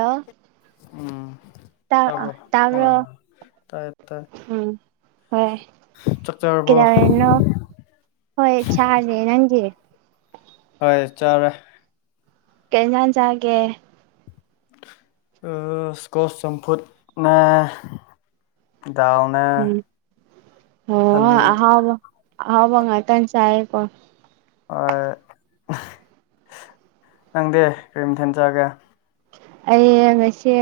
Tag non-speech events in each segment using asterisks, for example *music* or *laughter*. hello ꯎꯝ ꯇꯥꯕ꯭ꯔꯣ ꯍꯣꯏ ꯇꯥꯕ꯭ꯔꯣ ꯇꯥꯌꯦ ꯇꯥꯌꯦ ꯎꯝ ꯍꯣꯏ ꯆꯥꯛ ꯆꯥꯔꯕꯣ ꯀꯩꯗꯧꯔꯤꯅꯣ ꯍꯣꯏ ꯆꯥꯗ꯭ꯔꯦ ꯅꯪꯗꯤ ꯍꯣꯏ ꯆꯥꯔꯦ ꯀꯩ ꯖꯥꯡ ꯆꯥꯒꯦ ꯑꯥ ꯏꯁ꯭ꯀꯣꯁ ꯆꯝꯐꯨꯠ ꯅꯦ ꯗꯥꯜꯅꯦ ꯎꯝ ꯑꯣ ꯑꯂꯨ ꯑꯍꯥꯎꯕ ꯑꯍꯥꯎꯕ ꯉꯥꯛꯇꯪ ꯆꯥꯌꯦꯀꯣ ꯍꯣꯏ ꯅꯪꯗꯤ ꯀꯩ ꯃꯊꯦꯟ ꯆꯥꯒꯦ ꯑꯩꯌꯦ ꯉꯁꯤ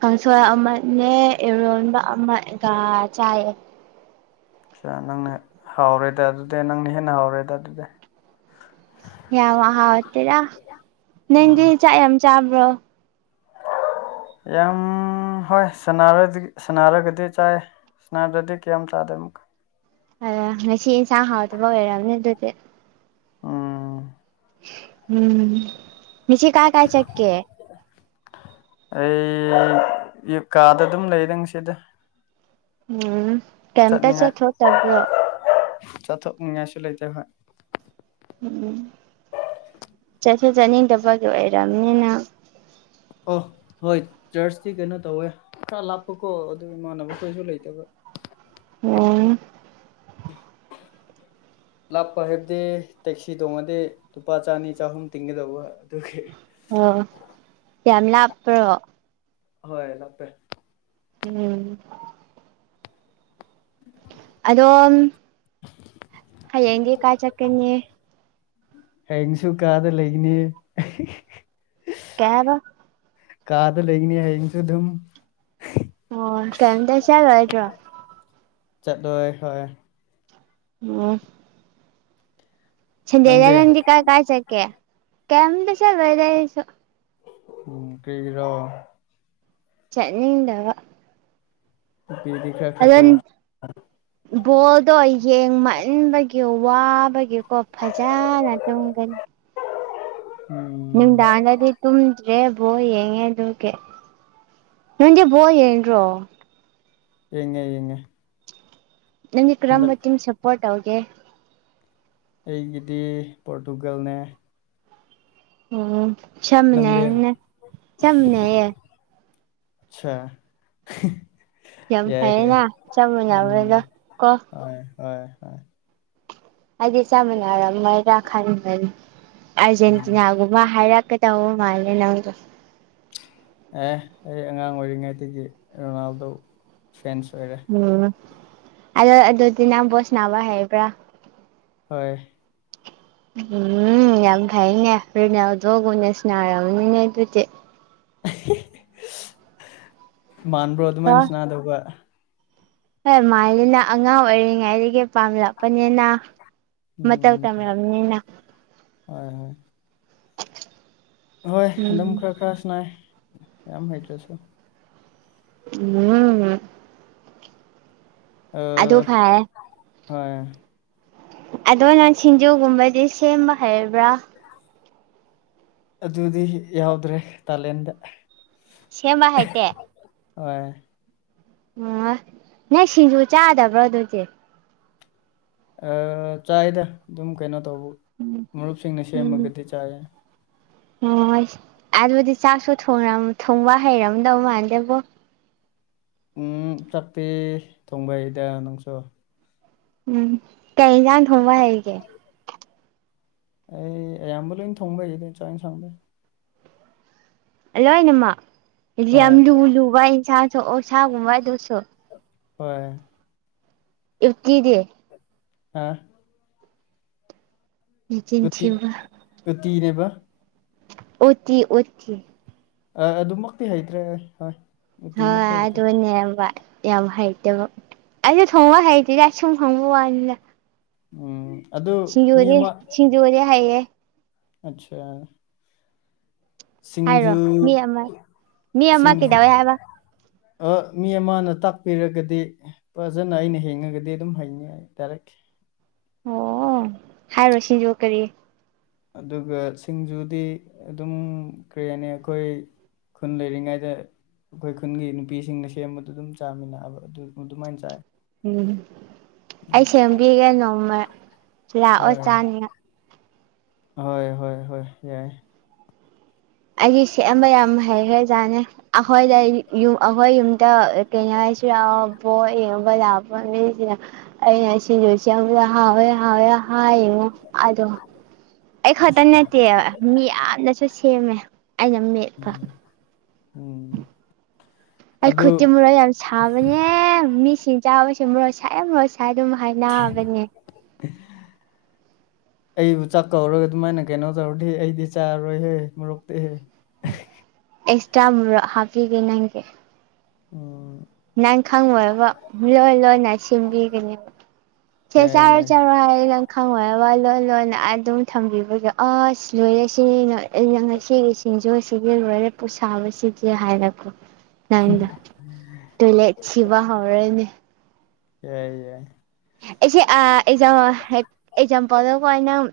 ꯀꯥꯡꯁꯣꯏ ꯑꯃꯅꯦ ꯏꯔꯣꯟꯕ ꯑꯃꯒ ꯆꯥꯏꯌꯦ ꯑꯆꯥ ꯅꯪꯅ ꯍꯥꯎꯔꯦꯗ ꯑꯗꯨꯗꯤ ꯅꯪꯅ ꯍꯦꯟꯅ ꯍꯥꯎꯔꯦꯗ ꯑꯗꯨꯗꯤ ꯌꯥꯝ ꯍꯥꯎꯇꯦꯗ ꯅꯪꯗꯤ ꯎꯝ ꯆꯥꯛ ꯌꯥꯝ ꯆꯥꯕ꯭ꯔꯣ ꯌꯥꯝ ꯍꯣꯏ ꯁꯅꯔꯗꯤ ꯁꯅꯔꯒꯗꯤ ꯆꯥꯏ ꯁ꯭ꯅꯥꯗꯗꯤ ꯀꯩꯝ ꯆꯥꯗꯦ ꯑꯃꯨꯛꯀ ꯑꯩꯌꯥ ꯉꯁꯤ ꯏꯟꯁꯥꯡ ꯍꯥꯎꯗꯕ ꯑꯣꯏꯔꯝꯅꯤ ꯑꯗꯨꯗꯤ ꯎꯝ ꯎꯝ ꯉꯁꯤ ꯀꯥꯏ ꯀꯥꯏ ꯆꯠꯛꯦ ꯑꯩ ꯀꯥꯗ ꯑꯗꯨꯝ ꯂꯩꯗ ꯉꯁꯤꯗꯤ ꯎꯝ ꯀꯩꯝꯇ ꯆꯠꯅꯤꯡꯉꯥꯏ ꯆꯠꯊꯣꯛꯇꯕ꯭ꯔꯣ ꯆꯠꯊꯣꯛꯅꯤꯡꯉꯥꯏꯁꯨ ꯂꯩꯇꯦ ꯍꯣꯏ ꯎꯝ ꯆꯠꯁꯨ ꯆꯠꯅꯤꯡꯗꯕꯒꯤ ꯑꯣꯏꯔꯝꯅꯤ ꯅꯪ ꯑꯣ ꯍꯣꯏ ꯆꯔꯁꯇꯤ ꯀꯩꯅꯣ ꯇꯧꯋꯦ ꯈꯔ ꯂꯥꯞꯄꯀꯣ ꯑꯗꯨ ꯏꯃꯥꯟꯅꯕꯈꯣꯏꯁꯨ ꯂꯩꯇꯕ *unintelligible* *unintelligible* ꯂꯥꯞꯄ ꯍꯥꯏꯕꯗꯤ ꯇꯦꯛꯁꯤ ꯇꯣꯡꯉꯗꯤ ꯂꯨꯄꯥ ꯆꯥꯅꯤ ꯆꯍꯨꯝ ꯇꯤꯡꯒꯗꯧꯕ ꯑꯗꯨꯒꯤ ꯑꯣ ꯌꯥꯝ ꯂꯥꯞꯄ꯭ꯔꯣ ꯍꯣꯏ ꯂꯥꯞꯄꯦ ꯎꯝ ꯑꯗꯣꯝ ꯍꯌꯦꯡꯗꯤ ꯀꯥꯏ ꯆꯠꯀꯅꯤ ꯍꯌꯦꯡꯁꯨ ꯀꯥꯗ ꯂꯩꯒꯅꯤ ꯀꯩ ꯍꯥꯏꯕ ꯀꯥꯗ ꯂꯩꯒꯅꯤ ꯍꯌꯦꯡꯁꯨ ꯗꯨꯝ ꯑꯣ ꯀꯩꯝꯇ ꯆꯠꯂꯣꯏꯗ꯭ꯔꯣ ꯆꯠꯂꯣꯏ ꯍꯣꯏ *unintelligible* ꯁꯟꯗꯦꯗ ꯅꯪꯗꯤ ꯀꯥꯏ ꯀꯥꯏ ꯆꯠꯀꯦ ꯀꯩꯝꯇ ꯆꯠꯂꯣꯏꯗ ꯑꯩꯁꯨ ꯎꯝ ꯀꯩꯒꯤꯔꯣ ꯆꯠꯅꯤꯡꯗꯕ *unintelligible* *unintelligible* ꯕꯣꯜꯗꯣ ꯌꯦꯡꯃꯟꯕꯒꯤ ꯋꯥꯕꯒꯤꯀꯣ ꯐꯖꯅ ꯇꯨꯝꯒꯅꯤ ꯎꯝ ꯅꯨꯡꯗꯥꯡꯗꯗꯤ ꯇꯨꯝꯗ꯭ꯔꯦ ꯕꯣꯜ ꯌꯦꯡꯉꯦ ꯑꯗꯨꯒꯤ ꯅꯪꯗꯤ ꯕꯣꯜ ꯌꯦꯡꯗ꯭ꯔꯣ ꯌꯦꯡꯉꯦ ꯌꯦꯡꯉꯦ ꯅꯪꯗꯤ ꯀꯔꯝꯕ ꯍꯟꯗꯛ ꯇꯤꯝ ꯁꯞꯄꯣꯔꯠ ꯇꯧꯒꯦ ꯑꯩꯒꯤꯗꯤ ꯄꯣꯔꯇꯨꯒꯜꯅꯦ ꯎꯝ ꯆꯞ ꯅꯪꯗꯤ ꯃꯅꯩꯅꯦ ꯆꯞ ꯃꯅꯩꯌꯦ ꯆꯥ ꯌꯥꯝ ꯐꯩꯌꯦꯅꯥ ꯆꯞ ꯎꯝ ꯃꯅꯕꯗꯣ ꯀꯣ ꯍꯣꯏ ꯍꯣꯏ ꯍꯣꯏ ꯑꯩꯗꯤ ꯆꯞ ꯃꯅꯥꯔꯝꯃꯣꯏꯗ꯭ꯔꯥ ꯈꯟꯕꯅꯤ ꯎꯝ ꯑꯥꯔꯖꯦꯟꯇꯤꯅꯥꯒꯨꯝ ꯃꯥ ꯍꯥꯏꯔꯛꯀꯇꯧ ꯃꯥꯜꯂꯦ ꯅꯪꯗꯨ ꯑꯦ ꯑꯩ ꯑꯉꯥꯡ ꯑꯣꯏꯔꯤꯉꯩꯗꯒꯤ ꯔꯣꯅꯥꯜꯗꯣ ꯐꯦꯟꯁ ꯑꯣꯏꯔꯦ ꯎꯝ ꯑꯗꯣ ꯑꯗꯨꯗꯤ ꯅꯪ ꯕꯣꯜ ꯁꯥꯅꯕ ꯍꯩꯕ꯭ꯔꯥ ꯍꯣꯏ ꯎꯝ ꯌꯥꯝ ꯐꯩꯅꯦ ꯔꯤꯅꯥꯜꯗꯣꯒꯨꯝꯅ ꯁꯅꯥꯔꯝꯅꯤꯅꯦ ꯑꯗꯨꯗꯤ ꯃꯥꯟꯕ꯭ꯔꯣ ꯑꯗꯨꯃꯥꯏꯅ ꯀꯣ ꯁꯅꯥꯗꯧꯒ ꯍꯣꯏ ꯃꯥꯜꯂꯤꯅ ꯑꯉꯥꯡ ꯑꯣꯏꯔꯤꯉꯩꯗꯒꯤ ꯄꯥꯝꯂꯛꯄꯅꯤꯅ ꯃꯧꯇꯧ ꯎꯝ ꯇꯝꯔꯝꯅꯤꯅ ꯍꯣꯏ ꯍꯣꯏ ꯍꯣꯏ ꯑꯗꯨꯝ ꯎꯝ ꯈꯔ ꯈꯔ ꯁꯅꯥꯏ ꯌꯥꯝ ꯍꯩꯇ꯭ꯔꯁꯨ ꯎꯝ ꯑꯗꯨ ꯑꯥ ꯐꯔꯦ ꯍꯣꯏ ꯑꯗꯨ ꯅꯪ ꯁꯤꯡꯖꯨꯒꯨꯝꯕꯗꯤ ꯁꯦꯝꯕ ꯍꯩꯕ꯭ꯔꯥ ꯑꯗꯨꯗꯤ ꯌꯥꯎꯗ꯭ꯔꯦ ꯇꯥꯂꯦꯟꯗ ꯁꯦꯝꯕ ꯍꯩꯇꯦ ꯍꯣꯏ ꯑꯣ ꯅꯪ ꯁꯤꯡꯖꯨ ꯆꯥꯗꯕ꯭ꯔꯣ ꯑꯗꯨꯗꯤ ꯑ ꯆꯥꯏꯗ ꯑꯗꯨꯝ ꯀꯩꯅꯣ ꯇꯧꯕ ꯎꯝ ꯃꯔꯨꯞꯁꯤꯡꯅ ꯎꯝ ꯁꯦꯝꯃꯒꯗꯤ ꯆꯥꯏꯌꯦ ꯍꯣꯏꯁ ꯑꯗꯨꯗꯤ ꯆꯥꯛꯁꯨ ꯊꯣꯡꯔꯝ ꯊ‌ꯣꯡꯕ ꯍꯩꯔꯝꯗꯧ ꯃꯥꯟꯗꯦꯕꯣ ꯎꯝ ꯆꯞꯄ‌ꯦ ꯊꯣꯡꯕ ꯍꯩꯗ ꯅꯪꯁꯨ ꯎꯝ ꯀꯩ ꯍꯤꯟꯁꯥꯡ ꯊꯣꯡꯕ ꯍꯩꯒꯦ ꯑꯩ ꯑꯌꯥꯝꯕ ꯂꯣꯏ ꯊꯣꯡꯕ ꯍꯩꯗ ꯆꯥꯛ ꯏꯟꯁꯥꯡꯗꯤ ꯑ ꯂꯣꯏꯅꯃꯛ ꯍꯣꯏ ꯌꯥꯝ ꯂꯨ ꯂꯨꯕ ꯏꯟꯁꯥꯡꯁꯨ ꯑꯣꯛꯁꯥꯥꯒꯨꯝꯕ ꯑꯗꯨꯁꯨ ꯍꯣꯏ ꯎꯠꯇꯤꯗꯤ ꯍꯥ ꯅꯆꯤꯟ ꯊꯤꯕ ꯇꯨꯇꯤꯅꯦꯕ ꯎꯠꯇꯤ ꯎꯠꯇꯤ ꯑ ꯑꯗꯨꯃꯛꯇꯤ ꯍꯩꯇ꯭ꯔꯦ ꯍꯣꯏ ꯍ‌ꯣꯏ ꯎꯇꯤꯃꯛꯇꯤ ꯍꯩꯇꯦ ꯑꯗꯨꯅꯦꯕ ꯌꯥꯝ ꯍꯩꯇꯦꯕꯨ ꯑꯩꯁꯨ ꯊꯣꯡꯕ ꯍꯩꯇꯤꯗ ꯁꯨꯝ ꯍꯪꯕ ꯋꯥꯅꯤꯗ ꯎꯝ ꯑꯗꯨ ꯃꯤ ꯁꯤꯡꯖꯨꯒꯗꯤ ꯁꯤꯡꯖꯨꯗꯤ ꯍꯩꯌꯦ ꯑꯆꯥ ꯍꯥꯏꯔꯣ ꯁꯤꯡꯖꯨ ꯃꯤ ꯑꯃ ꯃꯤ ꯑꯃ ꯁꯤꯡꯖꯨ ꯀꯩꯗꯧꯋꯦ ꯍꯥꯏꯕ ꯑ ꯃꯤ ꯑꯃꯅ ꯇꯥꯛꯄꯤꯔꯒꯗꯤ ꯐꯖꯅ ꯑꯩꯅ ꯍ‌ꯦꯡꯉꯒꯗꯤ ꯑꯗꯨꯝ ꯍꯩꯅꯤ ꯗꯥꯏꯔꯦꯛ ꯑꯣ ꯍꯥꯏꯔꯣ ꯁꯤꯡꯖꯨ ꯀꯔꯤ ꯑꯗꯨꯒ ꯁꯤꯡꯖꯨꯗꯤ ꯑꯗꯨꯝ ꯀꯔꯤ ꯍꯥꯏꯅꯤ ꯑꯩꯈꯣꯏ ꯈꯨꯟ ꯂꯩꯔꯤꯉꯩꯗ ꯑꯩꯈꯣꯏ ꯈꯨꯟꯒꯤ ꯅꯨꯄꯤꯁꯤꯡꯅ ꯁꯦꯝꯕꯗꯨꯗ ꯑꯗꯨꯝ ꯆꯥꯃꯤꯟꯅꯕ ꯑꯗꯨ ꯑꯗꯨꯃꯥꯏꯅ ꯆꯥꯏ ꯎꯝ ꯑꯩ ꯁꯦꯝꯕꯤꯒꯦ ꯅꯣꯡꯃ ꯂꯥꯛꯑꯣ ꯍꯣꯏ ꯆꯥꯅꯤꯉꯥꯏ ꯍꯣꯏ ꯍꯣꯏ ꯍꯣꯏ ꯌꯥꯏ ꯑꯩꯗꯤ ꯁ‌ꯦꯝꯕ ꯌꯥꯝ ꯍꯩꯈ꯭ꯔꯥꯖꯥꯠꯅꯤ ꯑꯩꯈꯣꯏꯗ ꯑꯩ ꯌꯨꯝ ꯑꯩꯈꯣꯏ ꯌꯨꯝꯗ ꯑ ꯀꯩ ꯍꯥꯏꯁꯤꯔꯥ ꯎꯝ ꯄꯣ ꯌꯦꯡꯕ ꯂꯥꯛꯄ ꯃꯤꯁꯤꯅ ꯑꯩꯅ ꯁꯤꯡꯖꯨ ꯁ‌ꯦꯝꯕꯗ ꯍꯥꯎꯋꯦ ꯍꯥꯎꯋꯦ ꯍꯥꯏꯉꯣ ꯑꯗꯣ ꯑꯩ ꯈꯛꯇ ꯅꯠꯇꯦꯕ ꯃꯤ ꯌꯥꯝꯅꯁꯨ ꯁꯦꯝꯃꯦ ꯑꯩꯅ ꯃ‌ꯦꯠ ꯎꯝ ꯎꯝ ꯑꯩ ꯑꯗꯨ ꯈꯨꯠꯇꯤ ꯃ‌ꯣꯔꯣꯛ ꯌꯥꯝ ꯁꯥꯕꯅꯦ ꯃꯤꯁꯤꯡ ꯆꯥꯕꯁꯦ ꯃ‌ꯣꯔꯣꯛ ꯁꯥꯏꯌ‌ꯦ ꯃ‌ꯣꯔꯣꯛ ꯁꯥꯏ ꯑꯗꯨꯝ ꯍꯥꯏꯕꯅꯦ ꯑꯩꯕꯨ ꯆꯥꯛ ꯀꯧꯔꯒ ꯑꯗꯨꯃꯥꯏꯅ ꯀꯩꯅꯣ ꯇꯧꯔꯗꯤ ꯑꯩꯗꯤ ꯆꯥꯔꯣꯏꯍꯦ ꯃꯣꯔ‌ꯣꯛꯇꯤꯍꯦ ꯏ‌ꯦꯁꯇ꯭ꯔꯥ ꯃ‌ꯣꯔ‌ꯣꯛ ꯍꯥꯞꯄꯤꯒ‌ꯦ ꯅꯪꯒꯤ ꯎꯝ ꯅꯪ ꯈꯪꯉ‌ꯣꯏꯕ ꯂꯣꯠ ꯂꯣꯠꯅ ꯁꯦꯝꯕꯤꯒꯅꯦꯕ ꯁꯦ ꯌꯥꯏ ꯆꯥꯔ‌ꯣ ꯌꯥꯏ ꯆꯥꯔ‌ꯣ ꯍꯥꯏꯔ‌ ꯅꯪ ꯈꯪꯉ‌ꯣꯏꯕ ꯂꯣꯟ ꯂꯣꯟꯅ ꯑꯗꯨꯝ ꯊꯝꯕꯤꯕꯗꯣ ꯑꯁ ꯂꯣꯏꯔꯦ ꯁꯤ ꯅꯣꯏ ꯑꯩꯅ ꯉꯁꯤꯒꯤ ꯁꯤꯡꯖꯨꯁꯤꯗꯤ ꯂꯣꯏꯔ‌ꯦ ꯄꯨꯛ ꯁꯥꯕꯁꯤꯗꯤ ꯍꯥꯏꯔꯀꯣ *unintelligible* ꯇꯣꯏꯂꯦꯠ ꯁꯤꯕ ꯍꯧꯔꯦꯅꯦ ꯌꯥꯏ ꯌꯥꯏ ꯑꯩꯁꯦ ꯑꯥ ꯑꯦꯛꯖꯥꯝ ꯑꯦꯛꯖꯥꯝꯄꯜꯗ ꯍꯣꯏ ꯅꯪ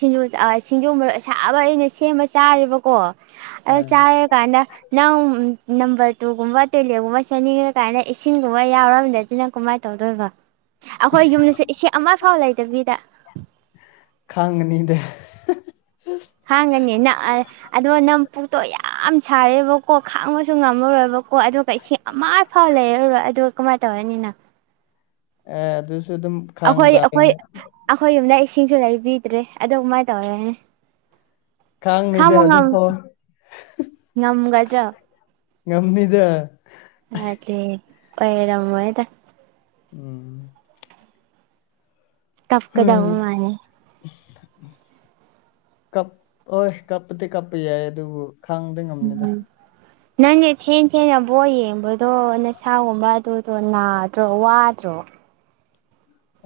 ꯁꯤꯡꯖꯨ ꯁꯤꯡꯖꯨ ꯃꯣꯔꯣꯛ ꯑꯁꯥꯕ ꯑꯩꯅ ꯁꯦꯝꯕ ꯆꯥꯔꯦꯕꯀꯣ ꯑꯗꯨ ꯎꯝ ꯆꯥꯔꯀꯥꯟꯗ ꯅꯪ ꯅꯝꯕꯔ ꯇꯨꯒꯨꯝꯕ ꯇꯣꯏꯂꯦꯠꯒꯨꯝꯕ ꯆꯦꯟꯅꯤꯡꯉ ꯀꯥꯟꯗ ꯏꯁꯤꯡꯒꯨꯝꯕ ꯌꯥꯎꯔꯝꯗꯗꯤ ꯅꯪ ꯀꯃꯥꯏꯅ ꯇꯧꯗꯣꯏꯕ ꯑꯩꯈꯣꯏ ꯌꯨꯝꯗꯁꯨ ꯏꯁꯤꯡ ꯑꯃ ꯐꯥꯎ ꯂꯩꯇꯕꯤꯗ ꯈꯥꯡꯒꯅꯤꯗ ꯈꯥꯡꯒꯅꯤ ꯅꯪ ꯑꯗꯣ ꯅꯪ ꯄꯨꯛꯇꯣ ꯌꯥꯝ ꯁꯥꯔꯦꯕꯀꯣ ꯈꯥꯡꯕꯁꯨ ꯉꯝꯃꯔꯣꯏꯕ ꯀꯣ ꯑꯗꯨꯒ ꯏꯁꯤꯡ ꯑꯃ ꯐꯥꯎ ꯂꯩꯔꯔꯣꯏ ꯑꯗꯨꯒ ꯀꯃꯥꯏꯅ ꯇꯧꯔꯅꯤ ꯅꯪ ꯑꯦ ꯑꯗꯨꯁꯨ ꯑꯗꯨꯝ ꯈꯥꯡ ꯑꯩꯈꯣꯏ ꯑꯩꯈꯣꯏ ꯇꯥꯔꯦꯅꯦ ꯑꯩꯈꯣꯏ ꯌꯨꯝꯗ ꯏꯁꯤꯡꯁꯨ ꯂꯩꯕꯤꯗ꯭ꯔꯦ ꯑꯗꯨ ꯀꯃꯥꯏꯅ ꯇꯧꯔꯦ ꯈꯥꯡꯅꯤꯗ ꯈꯥꯡꯕ ꯉꯝ ꯑꯗꯨꯐꯥꯎ ꯉꯝꯒꯗꯔꯣ ꯉꯝꯅꯤꯗ ꯅꯠꯇꯦ ꯑꯣꯏꯔꯝꯃꯣꯏꯗ ꯎꯝ ꯀꯞꯀꯗꯕ ꯃꯥꯜꯂꯦ ꯍꯣꯏ ꯀꯞꯑꯣꯏ ꯀꯞꯄꯗꯤ ꯀꯞꯄ ꯌꯥꯏ ꯑꯗꯨꯕꯨ ꯈꯥꯡꯕꯗꯤ ꯉꯝꯅꯤꯗ ꯎꯝ ꯅꯪꯅ ꯊꯦꯡ ꯊꯦꯡꯅ ꯕꯣꯜ ꯌꯦꯡꯕꯗꯣ ꯅꯁꯥꯒꯨꯝꯕ ꯑꯗꯨ ꯗꯣ ꯅꯥꯗ꯭ꯔꯣ ꯋꯥꯗ꯭ꯔꯣ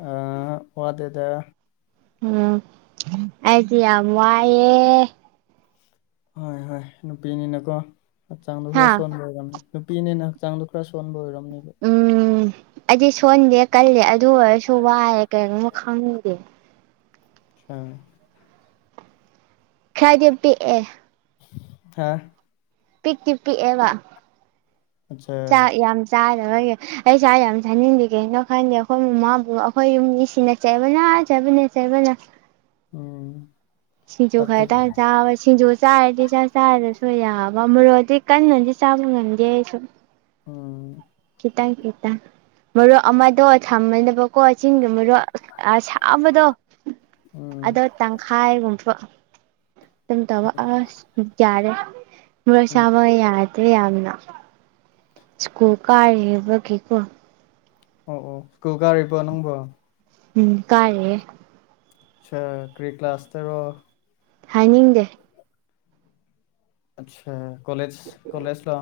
ꯑꯥ ꯋꯥꯗꯦꯗ ꯎꯝ ꯑꯩꯗꯤ ꯌꯥꯝ ꯋꯥꯏꯌꯦ ꯍꯣꯏ ꯍꯣꯏ ꯅꯨꯄꯤꯅꯤꯅꯀꯣ ꯍꯛꯆꯥꯡꯗꯣ ꯍꯥ ꯈꯔ ꯁꯣꯟꯕ ꯑꯣꯏꯔꯝꯅꯤ ꯅꯨꯄꯤꯅꯤꯅ ꯍꯛꯆꯥꯡꯗꯣ ꯈꯔ ꯁꯣꯟꯕ ꯑꯣꯏꯔꯝꯅꯤꯕ ꯎꯝ ꯑꯩꯗꯤ ꯁꯣꯟꯗꯦ ꯀꯜꯂꯦ ꯑꯗꯨ ꯑꯣꯏꯔꯁꯨ ꯋꯥꯔꯦ ꯀꯔꯤꯒꯨꯝꯕ ꯈꯪꯗꯦ ꯑꯠꯆꯥ ꯈꯔꯗꯤ ꯄꯤꯛꯑꯦ ꯍꯥ ꯄꯤꯛꯇꯤ ꯄꯤꯛꯑꯦꯕ ꯑꯆꯥ ꯆꯥꯛ ꯌꯥꯝ ꯆꯥꯔꯔꯣꯏꯒꯦ ꯑꯩ ꯆꯥꯛ ꯌꯥꯝ ꯆꯥꯅꯤꯡꯗꯦ ꯀꯩꯒꯤꯅꯣ ꯈꯪꯗꯦ ꯑꯩꯈꯣꯏ ꯃꯃꯥ ꯑꯩꯈꯣꯏ ꯌꯨꯝ ꯃꯤꯁꯤꯡꯅ ꯆꯩꯕꯅ ꯆꯩꯕꯅ ꯆꯩꯕꯅ ꯎꯝ ꯁꯤꯡꯖꯨ ꯈꯛꯇꯪ ꯆꯠꯇꯦꯕ ꯆꯥꯕ ꯁꯤꯡꯖꯨ ꯆꯥꯔꯗꯤ ꯆꯥꯛ ꯆꯥꯗꯔꯁꯨ ꯌꯥꯕ ꯃꯣꯔꯣꯛꯗꯤ ꯀꯟꯅꯗꯤ ꯆꯥꯕ ꯉꯝꯗꯦ ꯑꯩꯁꯨꯨ ꯎꯝ ꯈꯤꯇꯪ ꯈꯤꯇꯪ ꯃꯣꯔꯣꯛ ꯑꯃꯗꯣ ꯊꯝꯃꯅꯤꯕ ꯀꯣ ꯆꯤꯡꯒꯤ ꯃꯣꯔꯣꯛ ꯑꯁꯥꯕꯗꯣ ꯎꯝ ꯑꯗꯣ ꯇꯪꯈꯥꯏꯒꯨꯝꯕ ꯑꯗꯨꯝ ꯇꯧꯕ ꯑꯁ ꯌꯥꯔꯦ ꯃꯣꯔꯣꯛꯁꯥꯕ ꯌꯥꯗ꯭ꯔꯦ ꯌꯥꯝꯅ ꯏꯁ꯭ꯀꯨꯜ ꯀꯥꯔꯤꯕꯒꯤꯀꯣ ꯑꯣ ꯑꯣ ꯏꯁ꯭ꯀꯨꯜ ꯀꯥꯔꯤꯕꯣ ꯅꯪꯕꯣ ꯎꯝ ꯀꯥꯔꯤꯌꯦ ꯑꯠꯆꯥ ꯀꯔꯤ ꯀ꯭ꯂꯥꯁꯇꯔꯣ ꯍꯥꯏꯅꯤꯡꯗꯦ ꯑꯠꯆꯥ ꯀꯣꯂꯦꯖ ꯀꯣꯂꯦꯖ ꯔꯣ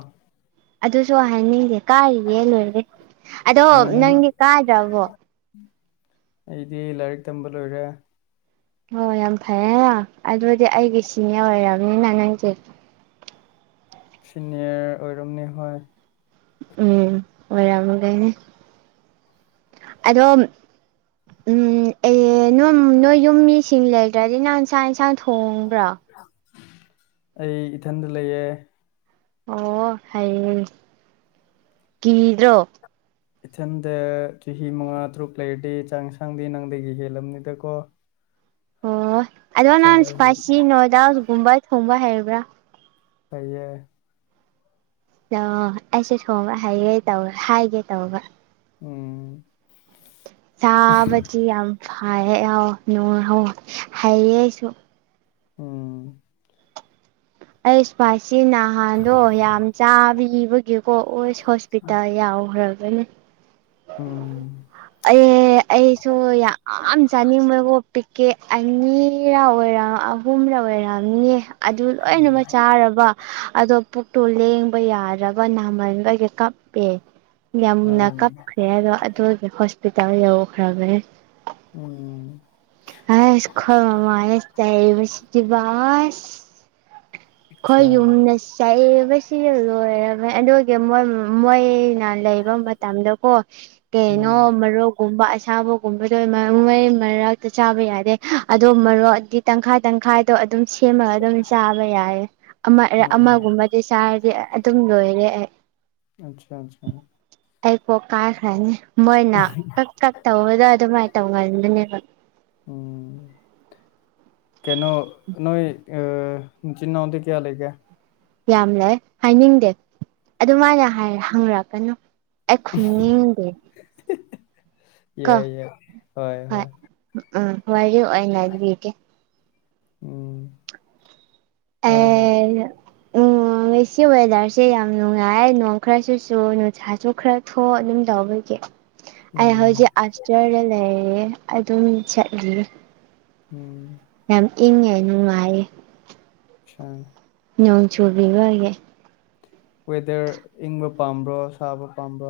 ꯑꯗꯨꯁꯨ ꯍꯥꯏꯅꯤꯡꯗꯦ ꯀꯥꯔꯤꯌꯦ ꯂꯣꯏꯔꯦ ꯑꯗꯣ ꯎꯝ ꯅꯪꯗꯤ ꯀꯥꯗ꯭ꯔꯕꯣ ꯑꯩꯗꯤ ꯂꯥꯏꯔꯤꯛ ꯇꯝꯕ ꯂꯣꯏꯔꯦ ꯑꯣ ꯌꯥꯝ ꯐꯩꯔꯦ ꯑꯗꯨꯗꯤ ꯑꯩꯒꯤ ꯁꯤꯅꯤꯌꯔ ꯑꯣꯏꯔꯕꯅꯤꯅ ꯅꯪꯁꯦ ꯁꯤꯅꯤꯌꯔ ꯑꯣꯏꯔꯝꯅꯤ ꯍꯣꯏ ꯎꯝ ꯑꯣꯏꯔꯝꯒꯅꯤ ꯑꯗꯣ ꯎꯝ ꯅꯣꯏ ꯅꯣꯏ ꯌꯨꯝ ꯃꯤꯁꯤꯡ ꯂꯩ ꯂꯩꯇꯔꯗꯤ ꯅꯪ ꯆꯥꯛ ꯌꯦꯟꯁꯥꯡ ꯊꯣꯡꯕ꯭ꯔꯣ ꯑꯩ ꯏꯊꯟꯗ ꯂꯩꯌꯦ ꯑꯣ ꯍꯩꯌꯦ ꯀꯤꯗ꯭ꯔꯣ ꯏꯊꯟꯗ ꯆꯍꯤ ꯃꯉꯥ ꯇꯔꯨꯛ ꯂꯩꯔꯗꯤ ꯆꯥꯡ ꯌꯦꯁꯥꯡꯗꯤ ꯅꯪꯗꯒꯤ ꯍꯦꯜꯂꯝꯅꯤꯗꯀꯣ ꯑꯣ ꯑꯗꯣ ꯅꯪ ꯊꯣꯡꯕꯁꯨ ꯏꯁꯄꯥꯏꯁꯤ ꯅꯣꯗꯜꯒꯨꯝꯕ ꯊꯣꯡꯕ ꯍꯩꯕ꯭ꯔꯥ ꯍꯩꯌꯦ ꯑꯣ ꯑꯩꯁꯨ ꯊꯣꯡꯕ ꯍꯩꯌꯦ ꯇꯧ ꯍꯥꯏꯒꯦ ꯇꯧꯕ ꯎꯝ ꯆꯥꯕꯗꯤ ꯌꯥꯝ *unintelligible* ꯍꯩꯌꯦ ꯑꯩꯁꯨ ꯎꯝ ꯑꯩ ꯑꯁꯄꯥꯁꯤꯅꯥ ꯅꯍꯥꯟꯗꯣ ꯌꯥꯝ ꯆꯥꯕꯤꯕꯒꯤꯀꯣ ꯑꯣꯁ ꯍꯣꯁꯄꯤꯇꯥꯜ ꯌꯥꯎꯈ꯭ꯔꯕꯅꯦ ꯎꯝ ꯑꯦ ꯑꯩꯁꯨ ꯌꯥꯝ ꯆꯥꯅꯤꯡꯕꯀꯣ ꯄꯤꯛꯀꯦ ꯑꯅꯤꯔꯥ ꯑꯣꯏꯔꯝ ꯑꯍꯨꯝꯂ ꯑꯣꯏꯔꯝꯅꯤꯌꯦ ꯑꯗꯨ ꯂꯣꯏꯅꯃꯛ ꯆꯥꯔꯕ ꯑꯗꯣ ꯄꯨꯛꯇꯨ ꯂꯦꯡꯕ ꯌꯥꯗ꯭ꯔꯕ ꯅꯥꯃꯟꯕꯒꯤ ꯀꯞꯄꯦ ꯌꯥꯝꯅ ꯎꯝ ꯀꯞꯈ꯭ꯔꯦ ꯑꯗꯣ ꯑꯗꯨꯒꯤ ꯍꯣꯁꯄꯤꯇꯥꯜ ꯌꯧꯈ꯭ꯔꯕꯅꯦ ꯎꯝ ꯑꯥꯢꯁ ꯈꯣꯏ ꯃꯃꯥꯅ ꯆꯩꯕꯁꯤꯗꯤꯕ ꯑꯥꯁ ꯑꯩꯈꯣꯏ ꯑꯠꯁꯥ ꯌꯨꯝꯗ ꯆꯩꯕꯁꯤꯗ ꯂꯣꯏꯔꯝꯃꯦ ꯑꯗꯨꯒꯤ ꯃꯣꯏ ꯃꯣꯏꯅ ꯂꯩꯕ ꯃꯇꯝꯗꯀꯣ ꯎꯝ ꯀꯩꯅꯣ ꯃꯔꯨꯞ ꯀꯨꯝꯕ ꯑꯁꯥꯕꯒꯨꯝꯕꯗꯣ ꯃꯩ ꯃꯔꯛꯇ ꯆꯥꯕ ꯌꯥꯗꯦ ꯑꯗꯣ ꯃꯔꯣꯛ ꯇꯪꯈꯥꯏ ꯇꯪꯈꯥꯏ ꯑꯗꯣ ꯑꯗꯨꯝ ꯁꯦꯝꯃꯒ ꯑꯗꯨꯝ ꯆꯥꯕ ꯌꯥꯏꯌꯦ ꯑꯃꯔ ꯎꯝ ꯑꯃꯒꯨꯝꯕꯗꯤ ꯆꯥꯔꯗꯤ ꯑꯗꯨꯝ ꯂꯣꯏꯔꯦ ꯑꯩ ꯑꯠꯁꯥ ꯑꯠꯁꯥ ꯑꯩ ꯄꯣꯛ ꯀꯥꯏꯈ꯭ꯔꯅꯤ ꯃꯣꯏꯅ ꯀꯛ ꯀꯛ ꯇꯧꯕꯗꯣ ꯑꯗꯨꯃꯥꯏꯅ ꯇꯧ ꯉꯟꯕꯅꯦꯕ ꯎꯝ ꯀꯩꯅꯣ ꯅꯣꯏ ꯢꯆꯤꯟ ꯅꯥꯎꯗꯤ ꯀꯌꯥ ꯂꯩꯒꯦ ꯌꯥꯝ ꯂꯩ ꯍꯥꯏꯅꯤꯡꯗꯦ ꯑꯗꯨꯃꯥꯏꯅ ꯍꯪꯔꯛꯀꯅꯨ ꯑꯩ ꯈꯨꯝꯅꯤꯡꯗꯦ *inaudible* ꯀ ꯍꯣꯏ ꯎꯝ ꯋꯥꯔꯤ ꯂꯤꯒꯦ ꯎꯝ ꯍꯣꯏ ꯍꯣꯏ ꯑꯣ ꯉꯁꯤ ꯋꯦꯗꯔꯁꯦ ꯌꯥꯝ ꯅꯨꯡꯉꯥꯏ ꯅꯣꯡ ꯈꯔꯁꯨ ꯆꯨ ꯅꯨꯡꯁꯥꯁꯨ ꯈꯔ ꯊꯣꯛ ꯑꯗꯨꯝ ꯇꯧꯕꯒꯤ ꯑꯩ ꯎꯝ ꯍꯧꯖꯤꯛ ꯑꯁꯇꯔꯗ ꯂꯩꯔꯦ ꯑꯗꯨꯝ ꯆꯠꯂꯤ ꯎꯝ ꯌꯥꯝ ꯏꯪꯉꯦ ꯅꯨꯡꯉꯥꯢꯌꯦ ꯁꯟ ꯅꯣꯡ ꯆꯨꯕꯤꯕꯒꯤ ꯋꯦꯗꯔ ꯏꯪꯕ ꯄꯥꯝꯕ꯭ꯔꯣ ꯁꯥꯕ ꯄꯥꯝꯕ꯭ꯔꯣ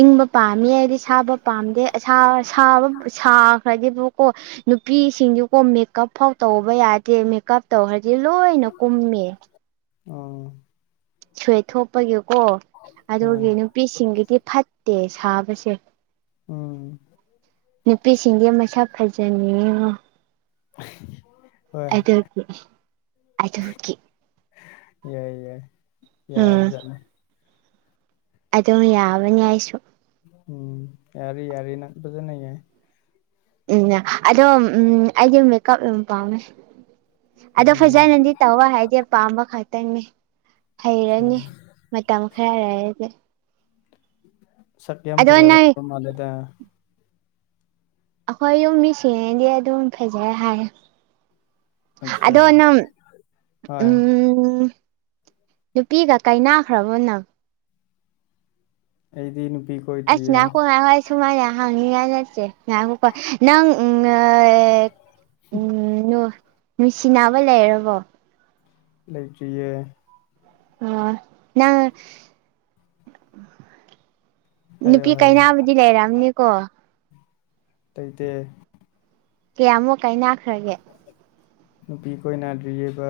ꯏꯪꯕ ꯄꯥꯝꯃꯤ ꯑꯩꯗꯤ ꯁꯥꯕ ꯄꯥꯝꯗꯦꯕ ꯑꯁꯥꯕ ꯁꯥꯕ ꯁꯥꯈ꯭ꯔꯗꯤꯕꯨ ꯀꯣ ꯅꯨꯄꯤꯁꯤꯡꯖꯨꯀꯣ ꯃꯦꯀꯞ ꯐꯥꯎ ꯇꯧꯕ ꯌꯥꯗꯦ ꯃꯦꯀꯞ ꯇꯧꯈ꯭ꯔꯗꯤ ꯂꯣꯏꯅ ꯀꯨꯝꯃꯦ ꯑ ꯁ꯭ꯋꯦꯠ ꯊꯣꯛꯄꯒꯤꯀꯣ ꯍꯣꯏ ꯑꯗꯨꯒꯤ ꯅꯨꯄꯤꯁꯤꯡꯒꯤꯗꯤ ꯐꯠꯇꯦ ꯁꯥꯕꯁꯦ ꯑ ꯅꯨꯄꯤꯁꯤꯡꯗꯤ ꯃꯁꯛ ꯐꯖꯅꯤꯡꯉꯦ ꯉꯣ *unintelligible* ꯑꯗꯨꯒꯤ ꯑꯗꯨꯒꯤ ꯌꯥꯏ ꯌꯥꯏ ꯌꯥꯕ ꯎꯝ ꯖꯥꯠꯅꯤ ꯑꯗꯨꯝ ꯌꯥꯕꯅꯤ ꯑꯩꯁꯨ ꯎꯝ ꯌꯥꯔꯤ ꯌꯥꯔꯤ ꯅꯪ ꯐꯖꯅ ꯌꯥꯢ ꯎꯝ ꯑꯗꯣ ꯎꯝ ꯑꯩꯗꯤ ꯃꯦꯀꯞ ꯌꯥꯝ ꯄꯥꯝꯃꯦ ꯑꯗꯣ ꯎꯝ ꯐꯖꯅꯗꯤ ꯇꯧꯕ ꯍꯩꯇꯦ ꯄꯥꯝꯕ ꯈꯛꯇꯪꯅꯤ ꯍꯩꯔꯅꯤ ꯃꯇꯝ ꯈꯔ ꯂꯩꯔꯗꯤ ꯁꯛꯇꯤ ꯌꯥꯝ ꯑꯗꯣ ꯅꯪ ꯐꯖꯔꯝꯗꯧ ꯃꯥꯜꯂꯤꯗ ꯑꯩꯈꯣꯏ ꯌꯨꯝ ꯃꯤꯁꯤꯡꯅꯗꯤ ꯑꯗꯨꯝ ꯐꯖꯩ ꯍꯥꯏꯌꯦ ꯑꯠꯁꯥ ꯑꯗꯣ ꯅꯝ ꯍꯣꯏ ꯎꯝ ꯅꯨꯄꯤꯒ ꯀꯥꯏꯅꯈ꯭ꯔꯕꯣ ꯅꯪ ꯑꯩꯗꯤ ꯅꯨꯄꯤ ꯑꯁ ꯀꯣꯏꯗ꯭ꯔꯤꯌꯦ ꯉꯥꯢꯈꯣ ꯉꯥꯢꯈꯣ ꯑꯩ ꯁꯨꯃꯥꯏꯅ ꯍꯥꯡꯅꯤꯉꯥꯏ ꯅꯠꯇꯦ ꯉꯥꯢꯈꯣꯀꯣ ꯅꯪ ꯎꯝ ꯅꯨ ꯅꯨꯡꯁꯤꯅꯕ ꯂꯩꯔꯕꯣ ꯂꯩꯇ꯭ꯔꯤꯌꯦ ꯑꯣ ꯅꯪ ꯍꯥꯏꯌꯣ ꯅꯨꯄꯤ ꯀꯥꯢꯅꯕꯗꯤ ꯂꯩꯔꯝꯅꯤꯀꯣ ꯇꯩꯇꯦ ꯀꯌꯥꯝꯃꯨꯛ ꯀꯥꯏꯅꯥꯈ꯭ꯔꯒꯦ ꯅꯨꯄꯤ ꯀꯣꯏꯅꯗ꯭ꯔꯤꯌꯦꯕ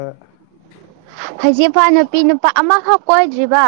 ꯍꯥꯖꯤꯛꯐꯥꯎ ꯅꯨꯄꯤ ꯅꯨꯄꯥ ꯑꯃꯐꯥꯎ ꯀꯣꯏꯗ꯭ꯔꯤꯕ